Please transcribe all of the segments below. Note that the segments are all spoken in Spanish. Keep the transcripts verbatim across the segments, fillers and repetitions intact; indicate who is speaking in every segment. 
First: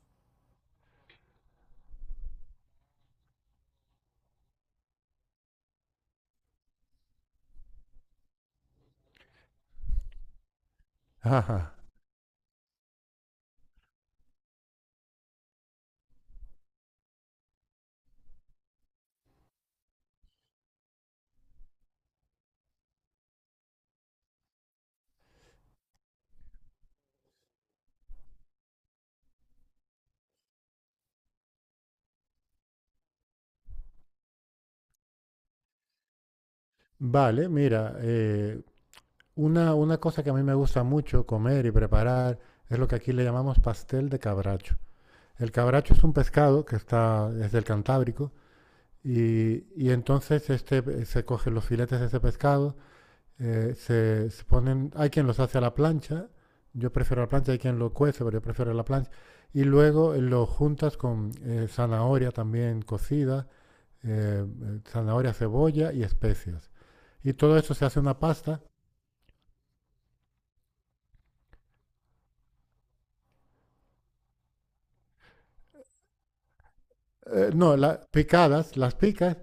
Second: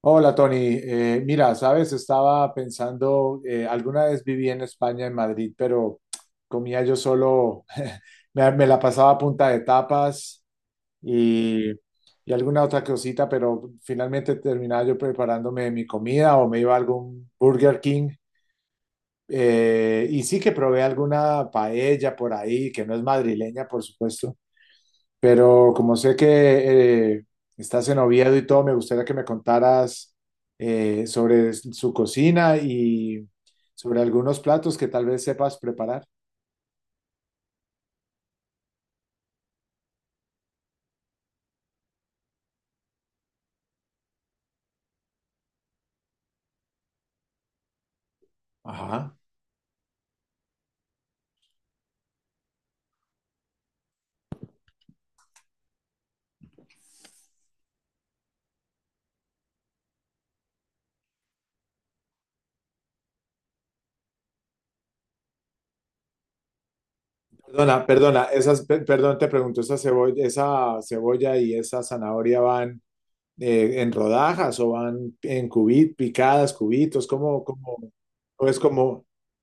Speaker 1: Hola Tony. Eh, mira, sabes, estaba pensando, eh, alguna vez viví en España, en Madrid, pero comía yo solo, me, me la pasaba a punta de tapas y,
Speaker 2: Ajá.
Speaker 1: y alguna otra cosita, pero finalmente terminaba yo preparándome mi comida o me iba a algún Burger King. Eh, y sí que probé alguna paella por ahí, que no es madrileña, por supuesto. Pero como sé que eh, estás en Oviedo y todo, me gustaría que me contaras eh, sobre su cocina y sobre algunos platos que tal vez sepas preparar.
Speaker 2: Vale, mira, eh, una, una cosa que a mí me gusta mucho comer y preparar es lo que aquí le llamamos pastel de cabracho. El cabracho es un pescado que está desde el Cantábrico.
Speaker 1: Ajá.
Speaker 2: Y, y entonces este, eh, se cogen los filetes de ese pescado, eh, se, se ponen, hay quien los hace a la plancha, yo prefiero la plancha, hay quien lo cuece, pero yo prefiero la plancha, y luego eh, lo juntas con eh, zanahoria también cocida, eh, eh, zanahoria, cebolla y especias. Y todo
Speaker 1: Perdona,
Speaker 2: eso se hace una
Speaker 1: perdona,
Speaker 2: pasta.
Speaker 1: esas, pe- perdón, te pregunto, ¿esa cebolla, esa cebolla y esa zanahoria van eh, en rodajas o van en cubitos, picadas, cubitos? ¿Cómo,
Speaker 2: Eh, no,
Speaker 1: cómo,
Speaker 2: la
Speaker 1: o es
Speaker 2: picadas, las
Speaker 1: como,
Speaker 2: picas.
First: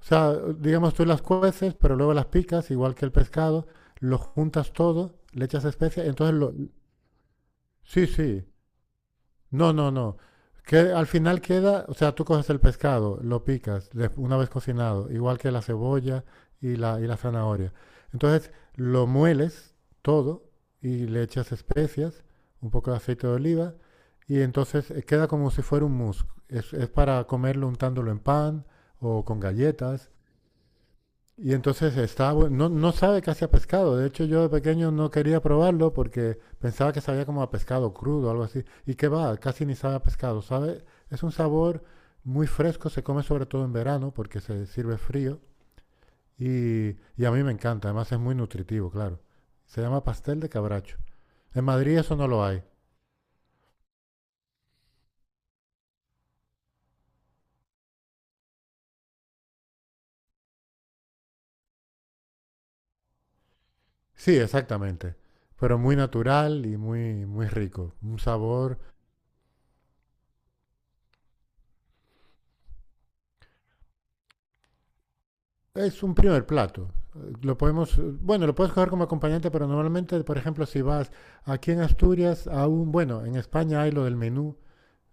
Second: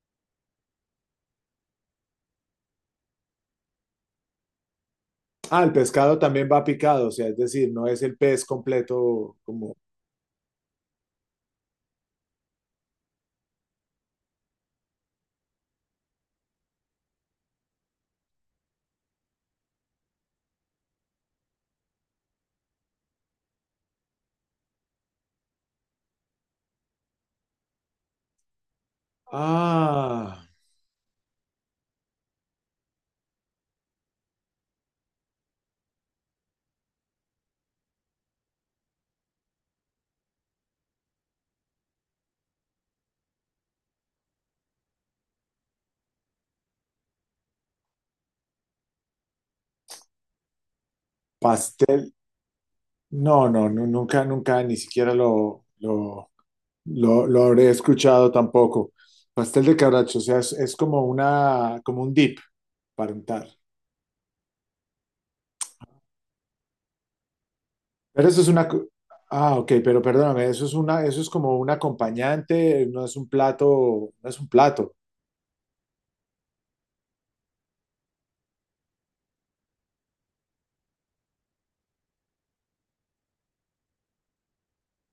Speaker 2: O sea, digamos tú las cueces, pero luego las picas, igual que el pescado, lo juntas todo, le
Speaker 1: ah,
Speaker 2: echas
Speaker 1: el
Speaker 2: especias,
Speaker 1: pescado
Speaker 2: entonces
Speaker 1: también
Speaker 2: lo...
Speaker 1: va picado, o sea, es decir, no es
Speaker 2: Sí,
Speaker 1: el pez
Speaker 2: sí.
Speaker 1: completo
Speaker 2: No,
Speaker 1: como,
Speaker 2: no, no. Que al final queda, o sea, tú coges el pescado, lo picas de- una vez cocinado, igual que la cebolla y la, y la zanahoria. Entonces lo mueles todo y le echas especias, un poco de aceite de oliva y entonces eh, queda como si fuera un mousse. Es, es para comerlo untándolo en pan o con galletas,
Speaker 1: ah,
Speaker 2: y entonces está, bu- no, no sabe casi a pescado. De hecho, yo de pequeño no quería probarlo porque pensaba que sabía como a pescado crudo o algo así. Y qué va, casi ni sabe a pescado, ¿sabe? Es un sabor muy fresco, se come sobre todo en verano porque se sirve frío. Y, y a mí me encanta, además es muy nutritivo, claro. Se llama pastel de cabracho. En Madrid
Speaker 1: pastel.
Speaker 2: eso no lo hay.
Speaker 1: No, no, nu- nunca, nunca, ni siquiera lo, lo, lo, lo habré escuchado tampoco. Pastel de cabracho, o sea, es, es como una, como un dip para untar.
Speaker 2: Sí, exactamente. Pero muy natural y muy, muy rico. Un
Speaker 1: Pero eso es una,
Speaker 2: sabor...
Speaker 1: co- ah, ok, pero perdóname, eso es una, eso es como un acompañante, no es un plato, no es un plato.
Speaker 2: Es un primer plato. Eh, Lo podemos, eh, bueno, lo puedes coger como acompañante, pero normalmente, por ejemplo, si vas aquí en Asturias, aún, bueno, en España hay lo del menú.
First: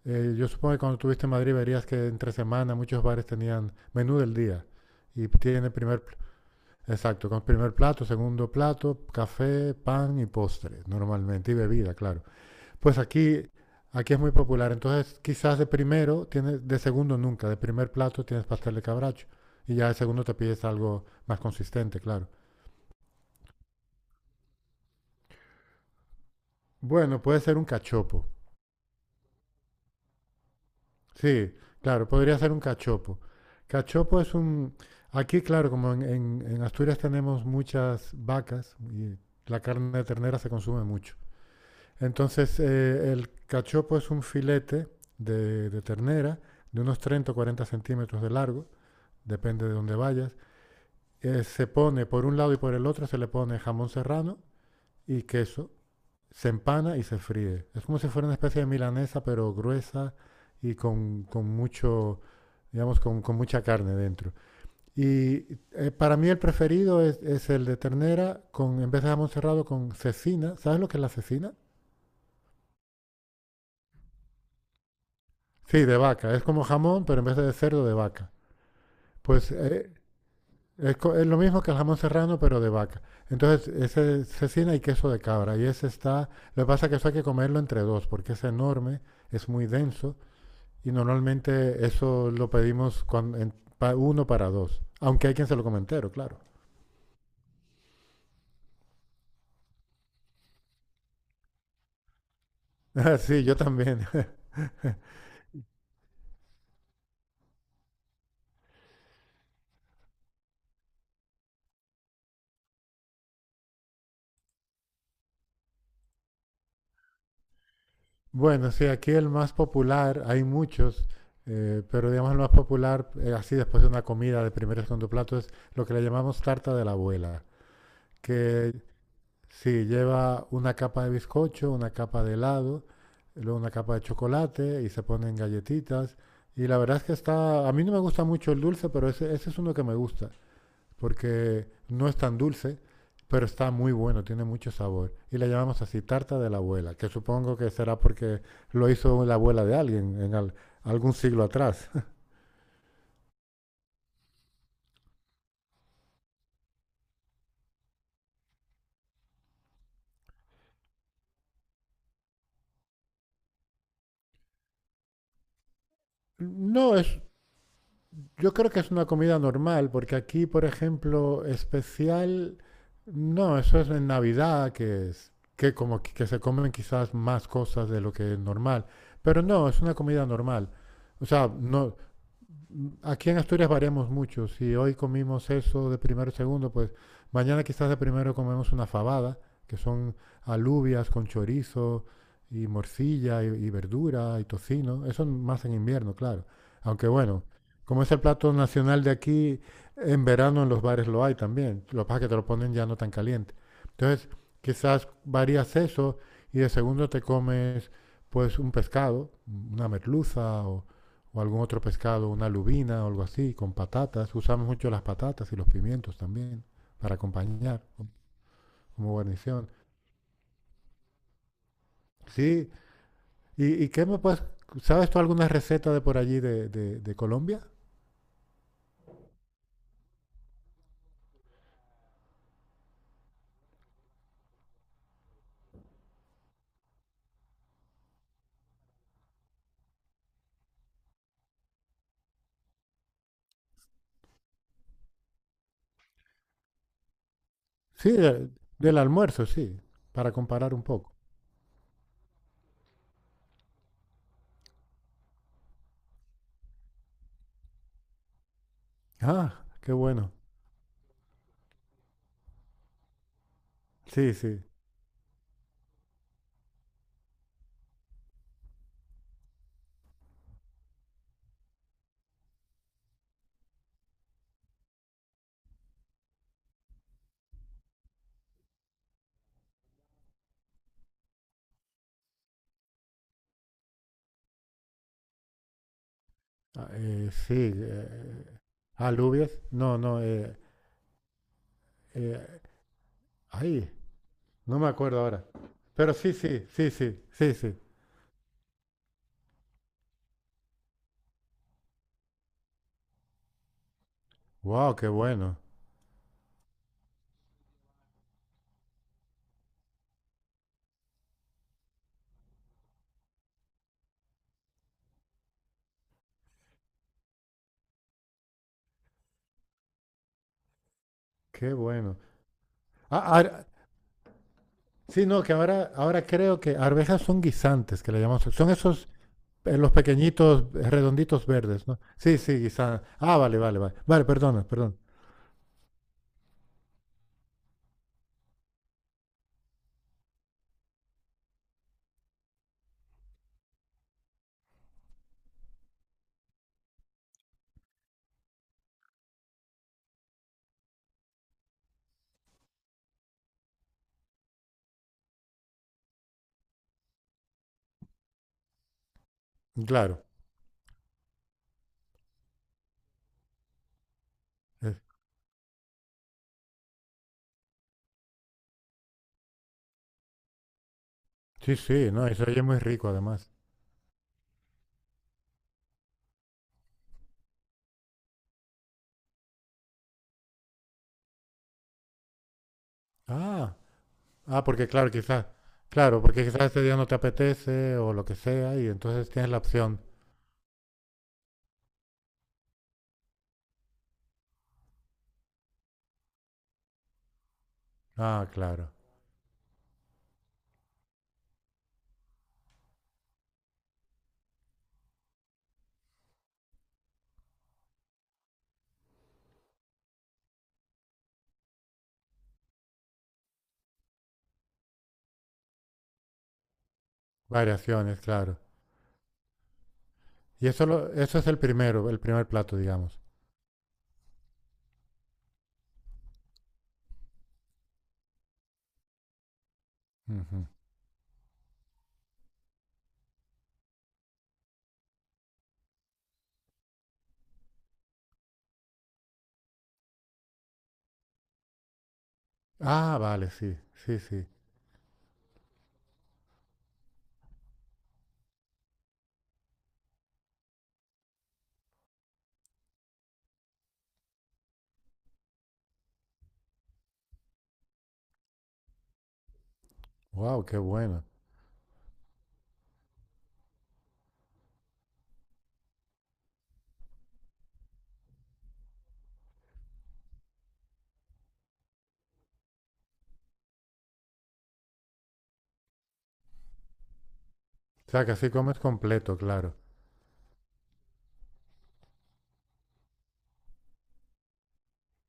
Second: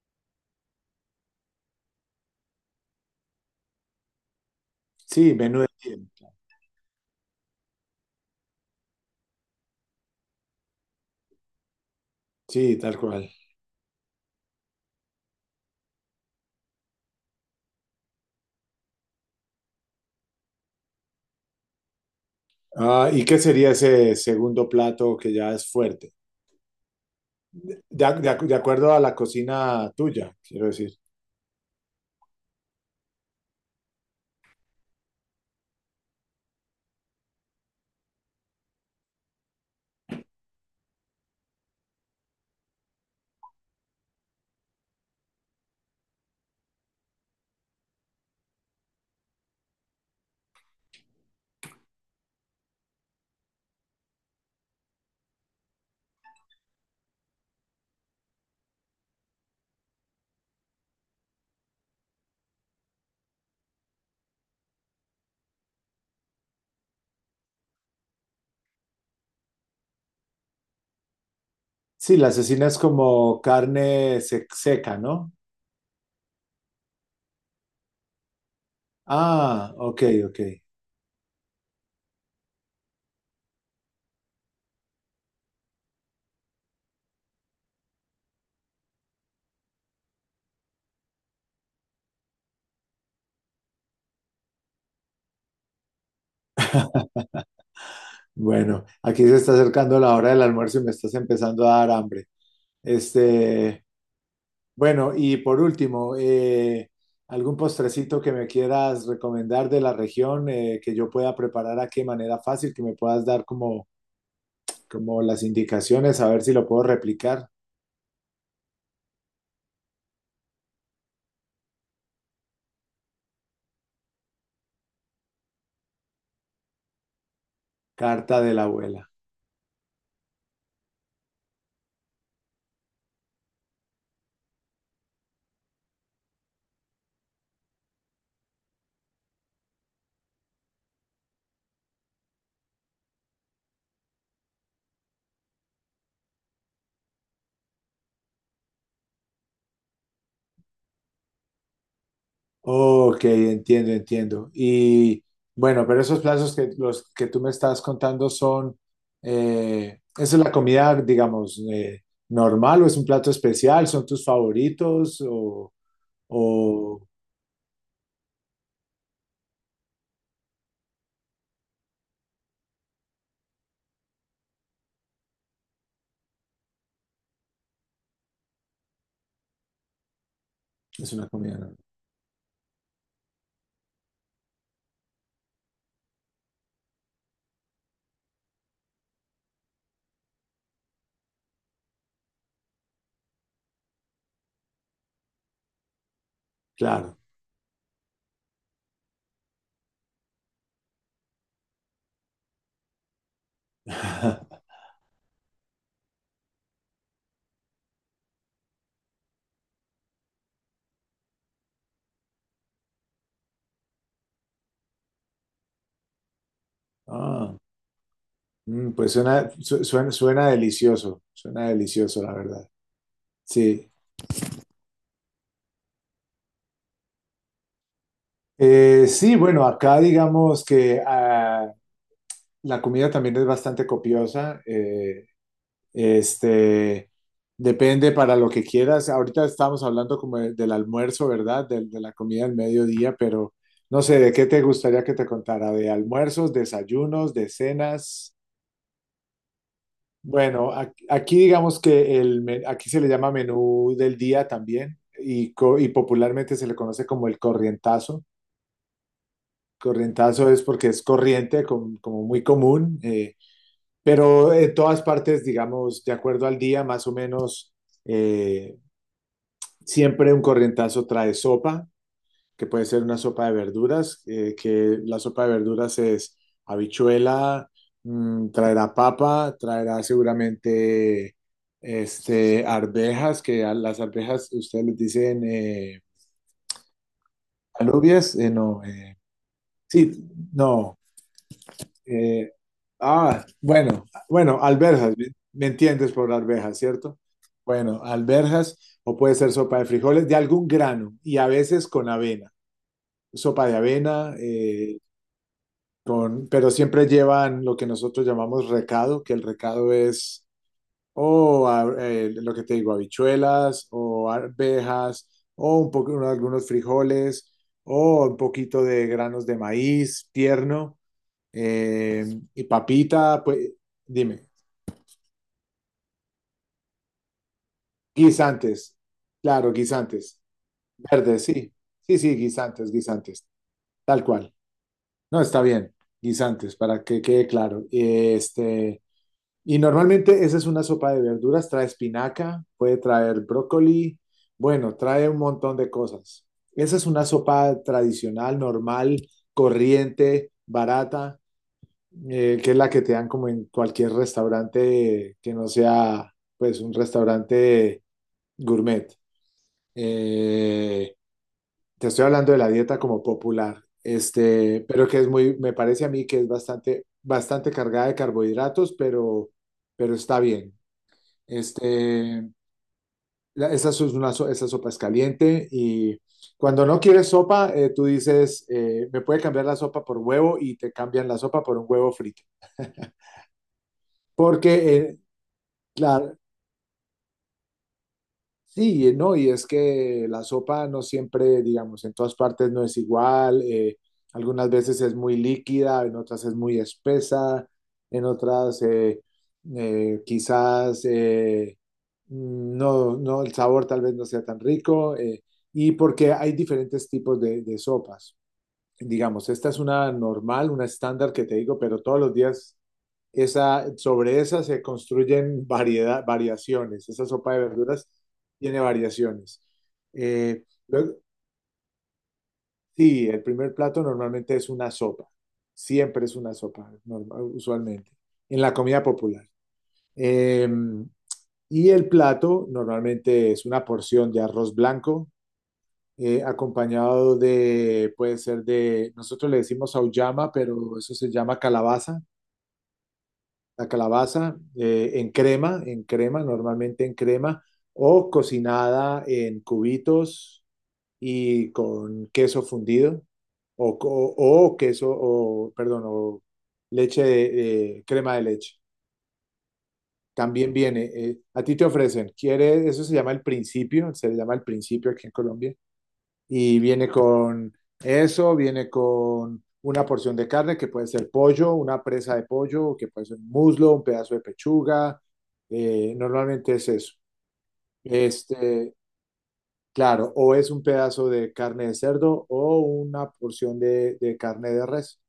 Speaker 2: Eh, yo supongo que cuando estuviste en Madrid verías que entre semana muchos bares tenían menú del día. Y
Speaker 1: Sí, menú de
Speaker 2: tiene primer,
Speaker 1: tiempo.
Speaker 2: exacto, con primer plato, segundo plato, café, pan y postre, normalmente, y bebida, claro.
Speaker 1: Sí, tal
Speaker 2: Pues
Speaker 1: cual.
Speaker 2: aquí, aquí es muy popular. Entonces, quizás de primero, tienes, de segundo nunca. De primer plato tienes pastel de cabracho. Y ya de segundo te pides algo más consistente, claro.
Speaker 1: Ah, ¿y qué sería ese segundo plato que ya es fuerte?
Speaker 2: Bueno, puede ser un
Speaker 1: De, de ac-
Speaker 2: cachopo.
Speaker 1: de ac- de acuerdo a la cocina tuya, quiero decir.
Speaker 2: Sí, claro, podría ser un cachopo. Cachopo es un... Aquí, claro, como en, en- en Asturias tenemos muchas vacas y la carne de ternera se consume mucho. Entonces, eh, el cachopo es un filete de, de ternera de unos treinta o cuarenta centímetros de largo, depende de dónde vayas. Eh, se pone por un lado y por el otro, se le pone jamón serrano y queso, se empana y se fríe. Es como si fuera una especie de milanesa, pero gruesa y con, con mucho, digamos, con, con, mucha carne dentro. Y eh, para mí el preferido es, es, el de ternera, con, en vez de jamón serrado, con cecina. ¿Sabes lo que es la cecina?
Speaker 1: Sí, la cecina es como carne sec- seca, ¿no?
Speaker 2: Sí, de vaca. Es como jamón, pero en vez de cerdo, de vaca. Pues
Speaker 1: Ah,
Speaker 2: eh,
Speaker 1: ok, ok.
Speaker 2: es, co- es lo mismo que el jamón serrano, pero de vaca. Entonces, ese es cecina y queso de cabra. Y ese está. Lo que pasa es que eso hay que comerlo entre dos, porque es enorme, es muy denso. Y normalmente eso lo pedimos cuan- en- pa- uno para dos. Aunque hay quien se lo come entero, claro.
Speaker 1: Bueno, aquí se está acercando la hora del almuerzo y me estás empezando a dar hambre.
Speaker 2: Ah, sí, yo
Speaker 1: Este,
Speaker 2: también.
Speaker 1: bueno, y por último, eh, ¿algún postrecito que me quieras recomendar de la región eh, que yo pueda preparar aquí de manera fácil, que me puedas dar como, como las indicaciones, a ver si lo puedo replicar?
Speaker 2: Bueno, sí, aquí el más popular, hay muchos, eh, pero digamos el más popular, eh, así después de una comida de primer y segundo plato, es lo que le llamamos tarta de la abuela,
Speaker 1: Carta de la
Speaker 2: que...
Speaker 1: abuela.
Speaker 2: Sí, lleva una capa de bizcocho, una capa de helado, luego una capa de chocolate y se ponen galletitas. Y la verdad es que está, a mí no me gusta mucho el dulce, pero ese, ese es uno que me gusta, porque no es tan dulce, pero está muy bueno, tiene mucho sabor. Y le llamamos así tarta de la abuela, que supongo que será porque lo hizo la abuela de alguien en al- algún siglo atrás.
Speaker 1: Ok, entiendo, entiendo. Y bueno, pero esos plazos que los que tú me estás contando son, eh, ¿esa es la comida, digamos, eh, normal o es un plato especial? ¿Son tus favoritos o,
Speaker 2: No,
Speaker 1: o
Speaker 2: es... Yo creo que es una comida normal, porque aquí, por ejemplo, especial, no, eso es en Navidad, que es, que como que que se comen quizás más cosas de lo que es normal, pero no, es una comida normal.
Speaker 1: es
Speaker 2: O
Speaker 1: una
Speaker 2: sea,
Speaker 1: comida normal?
Speaker 2: no, aquí en Asturias variamos mucho. Si hoy comimos eso de primero y segundo, pues mañana quizás de primero comemos una fabada, que son alubias con chorizo y morcilla y, y verdura y tocino. Eso más en invierno, claro. Aunque
Speaker 1: Claro.
Speaker 2: bueno, como es el plato nacional de aquí, en verano en los bares lo hay también. Lo que pasa es que te lo ponen ya no tan caliente. Entonces, quizás varías eso y de segundo te comes pues un pescado, una merluza o, o algún otro pescado, una lubina o algo así, con patatas. Usamos mucho las patatas y los pimientos también para
Speaker 1: Ah,
Speaker 2: acompañar
Speaker 1: mm, pues
Speaker 2: como
Speaker 1: suena,
Speaker 2: guarnición.
Speaker 1: su- suena, suena delicioso, suena delicioso, la verdad.
Speaker 2: Sí, ¿y,
Speaker 1: Sí.
Speaker 2: ¿y qué me puedes, sabes tú alguna receta de por allí de, de- de Colombia?
Speaker 1: Eh, sí, bueno, acá digamos que ah, la comida también es bastante copiosa. eh, Este, depende para lo que quieras. Ahorita estábamos hablando como de- del almuerzo, ¿verdad? Del- de la comida del mediodía, pero no sé, ¿de qué te gustaría que te contara? ¿De almuerzos, desayunos, de
Speaker 2: Sí,
Speaker 1: cenas?
Speaker 2: de- del almuerzo, sí, para
Speaker 1: Bueno,
Speaker 2: comparar un
Speaker 1: ac-
Speaker 2: poco.
Speaker 1: aquí digamos que el, me- aquí se le llama menú del día también y, co- y popularmente se le conoce como el corrientazo.
Speaker 2: Ah, qué bueno.
Speaker 1: Corrientazo es porque es corriente, com- como muy común, eh,
Speaker 2: Sí,
Speaker 1: pero
Speaker 2: sí.
Speaker 1: en todas partes, digamos, de acuerdo al día, más o menos eh, siempre un corrientazo trae sopa, que puede ser una sopa de verduras, eh, que la sopa de verduras es habichuela, mm, traerá papa, traerá seguramente este, arvejas, que a las arvejas ustedes les dicen eh,
Speaker 2: Ah, eh, sí,
Speaker 1: alubias,
Speaker 2: eh,
Speaker 1: eh, no, eh,
Speaker 2: alubias. No,
Speaker 1: sí,
Speaker 2: no, eh,
Speaker 1: no, eh,
Speaker 2: eh,
Speaker 1: ah,
Speaker 2: ay,
Speaker 1: bueno, bueno,
Speaker 2: no me
Speaker 1: alberjas,
Speaker 2: acuerdo
Speaker 1: ¿me
Speaker 2: ahora.
Speaker 1: me entiendes
Speaker 2: Pero
Speaker 1: por
Speaker 2: sí, sí,
Speaker 1: arvejas,
Speaker 2: sí,
Speaker 1: cierto?
Speaker 2: sí, sí, sí.
Speaker 1: Bueno, alberjas, o puede ser sopa de frijoles de algún grano y a veces con avena. Sopa de avena,
Speaker 2: Wow,
Speaker 1: eh,
Speaker 2: qué bueno,
Speaker 1: con, pero siempre llevan lo que nosotros llamamos recado, que el recado es o a- eh, lo que te digo, habichuelas o arvejas o un poco, algunos frijoles o un poquito de granos de maíz tierno,
Speaker 2: qué bueno.
Speaker 1: eh, y
Speaker 2: Ah,
Speaker 1: papita,
Speaker 2: ar-
Speaker 1: pues dime,
Speaker 2: sí, no, que ahora, ahora creo que arvejas son guisantes, que le llamamos. Son
Speaker 1: guisantes,
Speaker 2: esos,
Speaker 1: claro,
Speaker 2: eh, los
Speaker 1: guisantes,
Speaker 2: pequeñitos, eh,
Speaker 1: verdes,
Speaker 2: redonditos
Speaker 1: sí,
Speaker 2: verdes, ¿no?
Speaker 1: sí, sí,
Speaker 2: Sí, sí,
Speaker 1: guisantes,
Speaker 2: guisantes. Ah,
Speaker 1: guisantes,
Speaker 2: vale, vale, vale.
Speaker 1: tal
Speaker 2: Vale,
Speaker 1: cual.
Speaker 2: perdona, perdón.
Speaker 1: No, está bien, guisantes, para que quede claro. Este, y normalmente esa es una sopa de verduras, trae espinaca, puede traer brócoli, bueno, trae un montón de cosas. Esa es una sopa tradicional, normal, corriente, barata, eh, que es la que te dan como en cualquier restaurante que no sea pues un restaurante gourmet.
Speaker 2: Claro.
Speaker 1: Eh, te estoy hablando de la dieta como popular, este,
Speaker 2: eh,
Speaker 1: pero que es muy, me parece a mí que es bastante, bastante cargada de carbohidratos, pero, pero está bien.
Speaker 2: Sí, sí, no, y
Speaker 1: Este,
Speaker 2: se oye muy rico además.
Speaker 1: la- esa, so- es una, so- esa sopa es caliente y cuando no quieres sopa, eh, tú dices, eh, me puede cambiar la sopa por huevo y te cambian la sopa por un huevo frito.
Speaker 2: Ah, ah,
Speaker 1: Porque,
Speaker 2: porque claro,
Speaker 1: eh,
Speaker 2: quizás, claro,
Speaker 1: la-
Speaker 2: porque quizás ese día no te apetece o lo que sea, y
Speaker 1: sí,
Speaker 2: entonces
Speaker 1: no, y
Speaker 2: tienes la
Speaker 1: es
Speaker 2: opción.
Speaker 1: que la sopa no siempre, digamos, en todas partes no es igual. Eh, algunas veces es muy líquida, en otras es muy espesa, en
Speaker 2: Ah,
Speaker 1: otras
Speaker 2: claro.
Speaker 1: eh, eh, quizás eh, no, no, el sabor tal vez no sea tan rico. Eh, y porque hay diferentes tipos de, de sopas digamos, esta es una normal, una estándar que te digo, pero todos los días esa, sobre esa se construyen variedad, variaciones. Esa sopa de verduras
Speaker 2: Variaciones, claro.
Speaker 1: tiene variaciones. Eh,
Speaker 2: Y eso, lo-
Speaker 1: luego,
Speaker 2: eso es el primero, el primer plato, digamos.
Speaker 1: sí, el primer plato normalmente es una sopa. Siempre es una sopa, normal- usualmente, en la comida popular.
Speaker 2: Ujú.
Speaker 1: Eh, y el plato normalmente es una porción de arroz blanco, eh, acompañado de, puede ser de, nosotros le decimos auyama, pero eso se llama calabaza,
Speaker 2: Ah, vale, sí,
Speaker 1: la
Speaker 2: sí, sí.
Speaker 1: calabaza eh, en crema, en crema, normalmente en crema, o cocinada en cubitos y con queso fundido, o, co- o queso, o, perdón, o leche de, eh, crema de leche.
Speaker 2: Wow,
Speaker 1: También
Speaker 2: qué
Speaker 1: viene,
Speaker 2: bueno.
Speaker 1: eh, a ti te ofrecen, ¿quieres? Eso se llama el principio, se le llama el principio aquí en Colombia y viene con eso, viene con una porción de carne que puede ser pollo, una presa de pollo, que puede ser un muslo, un pedazo de pechuga, eh, normalmente es eso.
Speaker 2: O sea, que así comes
Speaker 1: Este,
Speaker 2: completo, claro.
Speaker 1: claro, o es un pedazo de carne de cerdo o una porción de, de carne de res.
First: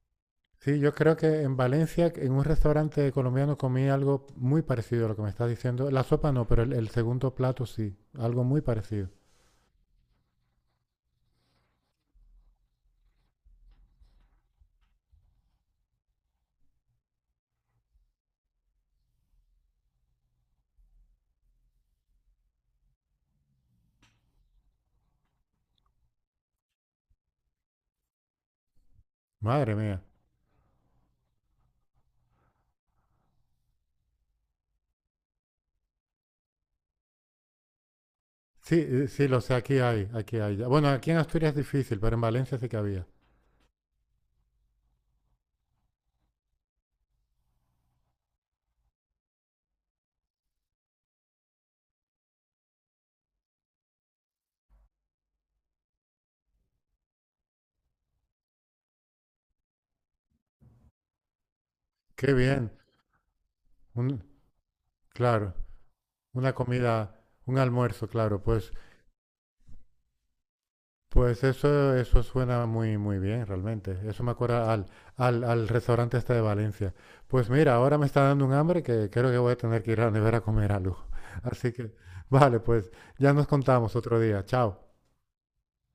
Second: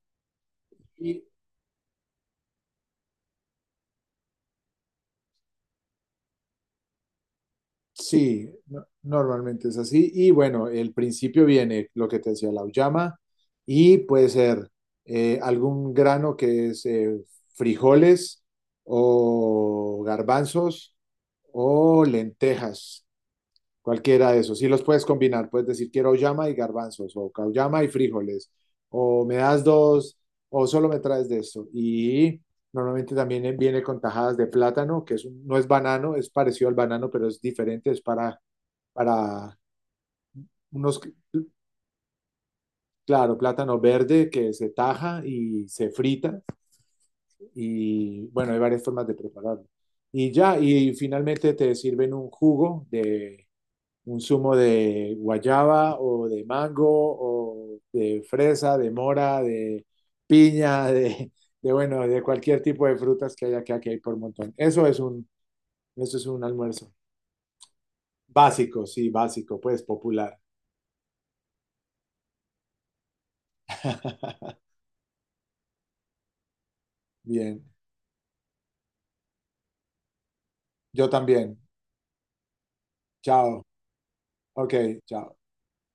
Speaker 2: Sí, yo creo
Speaker 1: Y
Speaker 2: que en Valencia, en un restaurante colombiano, comí algo muy parecido a lo que me estás diciendo. La sopa no, pero el, el segundo plato sí, algo
Speaker 1: sí,
Speaker 2: muy
Speaker 1: no-
Speaker 2: parecido.
Speaker 1: normalmente es así. Y bueno, el principio viene lo que te decía, la uyama, y puede ser eh, algún grano que es eh, frijoles o garbanzos o lentejas, cualquiera de esos. Sí los puedes combinar, puedes decir quiero uyama y garbanzos o cauyama y frijoles, o me das
Speaker 2: Madre mía.
Speaker 1: dos, o solo me traes de esto. Y normalmente también viene con tajadas de plátano, que es un- no es banano, es parecido al banano, pero es diferente, es para
Speaker 2: Sí, eh, sí, lo sé,
Speaker 1: para
Speaker 2: aquí hay, aquí hay. Ya. Bueno,
Speaker 1: unos,
Speaker 2: aquí en Asturias es difícil, pero en Valencia sí que había.
Speaker 1: claro, plátano verde que se taja y se frita y bueno, hay varias formas de prepararlo. Y ya, y finalmente te sirven un jugo de un zumo de guayaba o de mango o de fresa, de mora, de piña, de, de bueno, de
Speaker 2: Qué
Speaker 1: cualquier
Speaker 2: bien.
Speaker 1: tipo de frutas que haya que aquí hay por
Speaker 2: Un,
Speaker 1: montón. Eso es un,
Speaker 2: claro,
Speaker 1: eso es un
Speaker 2: una
Speaker 1: almuerzo.
Speaker 2: comida, un almuerzo, claro. Pues...
Speaker 1: Básico, sí, básico, pues popular.
Speaker 2: Pues eso, eso suena muy, muy bien, realmente. Eso me acuerda al, al, al restaurante este de Valencia. Pues
Speaker 1: Bien,
Speaker 2: mira, ahora me está dando un hambre que creo que voy a tener que ir a la nevera a comer algo.
Speaker 1: yo también.
Speaker 2: Así que, vale, pues ya nos
Speaker 1: Chao.
Speaker 2: contamos otro día.
Speaker 1: Ok,
Speaker 2: Chao.
Speaker 1: chao.